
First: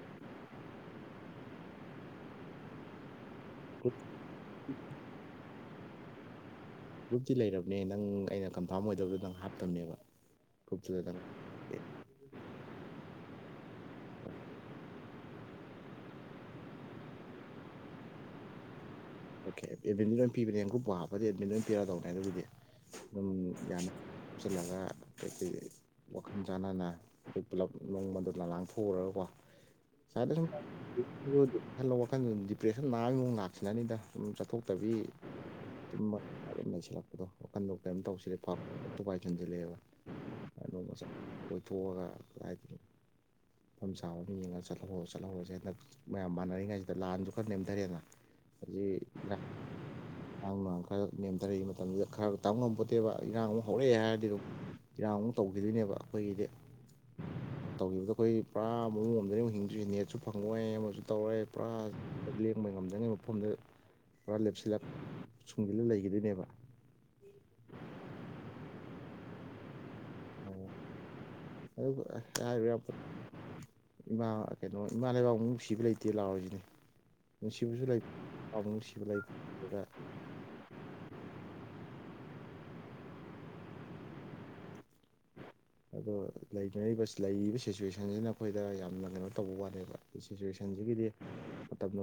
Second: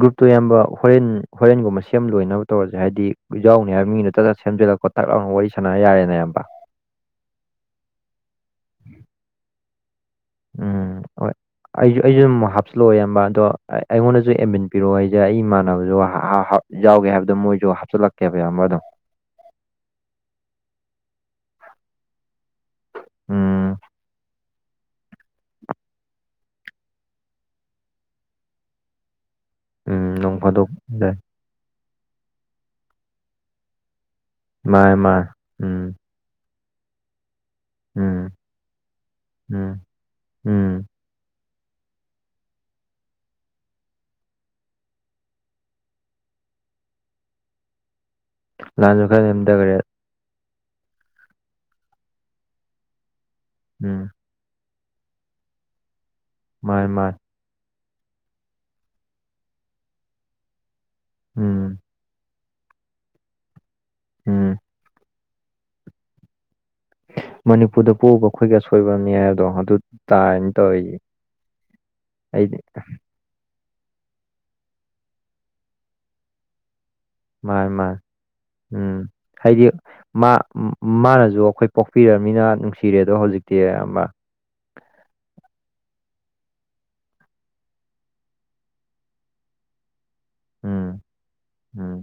ꯒ꯭ꯔꯨꯞꯇꯣ ꯑꯌꯥꯝꯕ ꯍꯣꯔꯦꯟ ꯍꯣꯔꯦꯟꯒꯨꯝꯕ ꯁꯦꯝ ꯂꯣꯏꯅꯕ ꯇꯧꯔꯁꯦ ꯍꯥꯏꯗꯤ ꯌꯥꯎꯅꯤ ꯍꯥꯏꯕ ꯒ꯭ꯔꯨꯞ ꯃꯤꯗꯨ ꯇ ꯁꯦꯝꯖꯂꯒ ꯈꯣꯠꯇꯥꯛ ꯂꯥꯎꯅ ꯋꯥꯔꯤ ꯁꯥꯥꯟꯅ ꯌꯥꯔꯦꯅ ꯏꯌꯥꯝꯕ ꯒ꯭ꯔꯨꯞꯇꯤ ꯂꯩꯔꯕꯅꯦ ꯅꯪ ꯑꯩꯅ ꯀꯟꯐꯥꯔꯝ ꯑꯣꯏꯗꯕꯗꯨꯅꯪ ꯍꯥꯞꯇꯕꯅꯦꯕ ꯎꯝ ꯒ꯭ꯔꯨꯞꯇꯨꯗ ꯅꯪ ꯍꯣꯏ ꯑꯩꯁꯨ ꯑꯩꯁꯨ ꯑꯃꯨꯛ ꯍꯥꯞꯆꯤꯜꯂꯛꯑꯣ ꯏꯌꯥꯝꯕ ꯑꯗꯣ ꯑꯩꯉꯣꯟꯗꯁꯨ ꯑꯦꯝꯕꯤꯟ ꯄꯤꯔꯛꯑꯣ ꯑꯩꯁꯦ ꯑꯩ ꯏꯃꯅꯕꯁꯨ ꯌꯥꯎꯒꯦ ꯍꯥꯏꯕꯗꯣ ꯃꯣꯏꯁꯨ ꯍꯥꯞꯆꯤꯜꯂꯛꯀꯦꯕ ꯌꯥꯝꯕ ꯑꯗꯨꯝ ꯑꯣꯀꯦ ꯑꯦꯗꯃꯤ ꯑꯃ ꯄꯤꯕꯅꯦ ꯑꯪꯒꯨꯞꯄ ꯍꯥꯞꯕꯗꯤ ꯑꯦꯗꯃꯤꯠ ꯂꯣꯏ ꯄꯤꯔꯗꯧꯅꯦ ꯑꯗꯨꯒꯤꯗꯤ ꯑꯗꯨꯝ ꯎꯝ ꯌꯥꯅꯤ ꯆꯂꯒ [unintelligible] ꯋꯥꯈꯜ ꯆꯥꯅꯅ ꯑꯩꯈꯣꯏ ꯄꯨꯂꯞ ꯅꯣꯡꯃꯗꯨꯗ ꯂꯥꯡꯊꯣꯛꯎꯔꯒꯀꯣ ꯎꯝ ꯗ ꯅꯣꯡ ꯁꯨꯝ ꯐꯥꯗꯣꯛ ꯌꯥꯏ. ꯋꯥꯈꯜ ꯗꯤꯄ꯭ꯔꯦꯁꯟ ꯂꯥꯛꯑꯒꯤ ꯃꯑꯣꯡ ꯂꯥꯛꯁꯤꯅꯅꯤꯗ ꯁꯨꯝ ꯃꯥꯅꯦ ꯆꯠꯊꯣꯛꯇꯕꯤ ꯃꯥꯅꯦ ꯎꯝ ꯑꯗꯨꯨꯝ ꯑꯗꯨꯝ ꯂꯩꯁꯜꯂꯛꯄꯗꯣ ꯋꯥꯈꯟꯗ ꯀꯔꯤꯝ ꯎꯝ ꯇꯧꯁꯤꯂꯦ ꯇꯨ ꯄꯥꯏꯁꯤꯟꯁꯤꯜꯂꯑꯦꯕ ꯎꯝ ꯎꯝ [unintelligible] ꯊꯣꯛꯑꯒ ꯍꯥꯏꯗꯤ ꯃꯐꯝ ꯆꯥꯕ ꯑꯃ ꯌꯦꯡꯉꯒ ꯆꯠꯍꯧ ꯆꯠꯍꯧꯔꯁꯦ ꯍꯟꯗꯛ ꯃꯌꯥꯝ ꯃꯥꯟꯅꯔꯤꯉꯥꯏꯁꯤꯗ ꯂꯥꯟꯁꯨ ꯈꯔ ꯅꯦꯝꯊꯔꯦꯅ [unintelligible] ꯅꯦꯝꯗꯒꯔꯦ ꯑꯥꯡ ꯃꯃꯥꯡ ꯈꯔ ꯅꯦꯝꯊꯔꯛꯏ ꯃꯇꯝꯁꯤꯗ ꯈꯔ ꯇꯥ ꯉꯝꯄꯣꯠꯇꯦꯕ ꯏꯔꯥꯡ ꯑꯃ ꯍꯧꯔꯛꯑꯦ ꯎꯝ ꯍꯥꯏꯔꯗꯤ ꯑꯗꯨꯝ ꯏꯔꯥꯡꯃꯨꯛ ꯇꯧꯈꯤꯗꯣꯏꯅꯦꯕ ꯑꯩꯈꯣꯏꯒꯤꯗꯤ ꯃꯥꯏ ꯃꯥꯥꯏ ꯇꯧꯈꯤꯕꯗꯣ ꯑꯩꯈꯣꯏ ꯄꯨꯔꯥ ꯃꯑꯣꯨꯡ ꯑꯃꯗꯅꯤ ꯑꯃꯨꯛ ꯍꯤꯡꯗ꯭ꯔꯤ ꯅꯦꯠꯁꯨ ꯐꯪꯉꯣꯏ ꯑꯃꯁꯨ ꯇꯧꯔꯦ ꯄꯨꯔꯥ ꯎꯝ ꯂꯦꯡꯕ [unintelligible] ꯃꯐꯝꯗꯨ ꯄꯨꯔꯥ ꯎꯝ ꯂꯦꯞꯁꯤꯜꯂꯦꯞ ꯁꯨꯡꯁꯤꯂ ꯂꯩꯈꯤꯗꯣꯏꯅꯦꯕ ꯃꯅꯤꯄꯨꯔꯗ ꯄꯣꯛꯕ ꯑꯩꯈꯣꯏꯒꯤ ꯑꯁꯣꯏꯕꯅꯤ ꯍꯥꯏꯕꯗꯣ ꯑꯗꯨ ꯇꯥꯏꯅ ꯇꯧꯋ ꯑꯗꯨ [unintelligible] ꯏꯃꯥ ꯀꯩꯅꯣ ꯏꯃꯥ ꯂꯩꯕꯥꯛꯃꯨꯛ ꯅꯨꯡꯁꯤꯕ ꯂꯩꯇꯦ ꯂꯥꯎꯑꯣꯔꯤꯁꯤꯅꯦ ꯃꯥꯅꯤ ꯃꯥꯅꯤ ꯅꯨꯡꯁꯤꯕꯨꯖꯂꯥꯏ ꯎꯝ ꯍꯥꯏꯗꯤ [unintelligible] ꯃꯥ ꯃꯥꯅꯁꯨ ꯑꯩꯈꯣꯏ ꯄꯣꯛꯄꯤꯔꯅꯤꯅ ꯅꯨꯡꯁꯤꯔꯦ ꯑꯗꯣ ꯍꯧꯖꯤꯛꯇꯤ ꯑꯃ ꯑꯗꯣꯔꯤꯕ ꯂꯩꯔꯤꯕ ꯁꯤꯆꯨꯋꯦꯁꯟꯁꯤꯅ ꯑꯩꯈꯣꯏꯗ ꯌꯥꯝꯅ ꯀꯩꯅꯣ ꯇꯧꯕ ꯋꯥꯅꯦꯕ ꯎꯝ ꯁꯤꯆꯨꯋꯦꯁꯟꯁꯤꯒꯤꯗꯤ ꯃꯇꯝ ꯎꯝ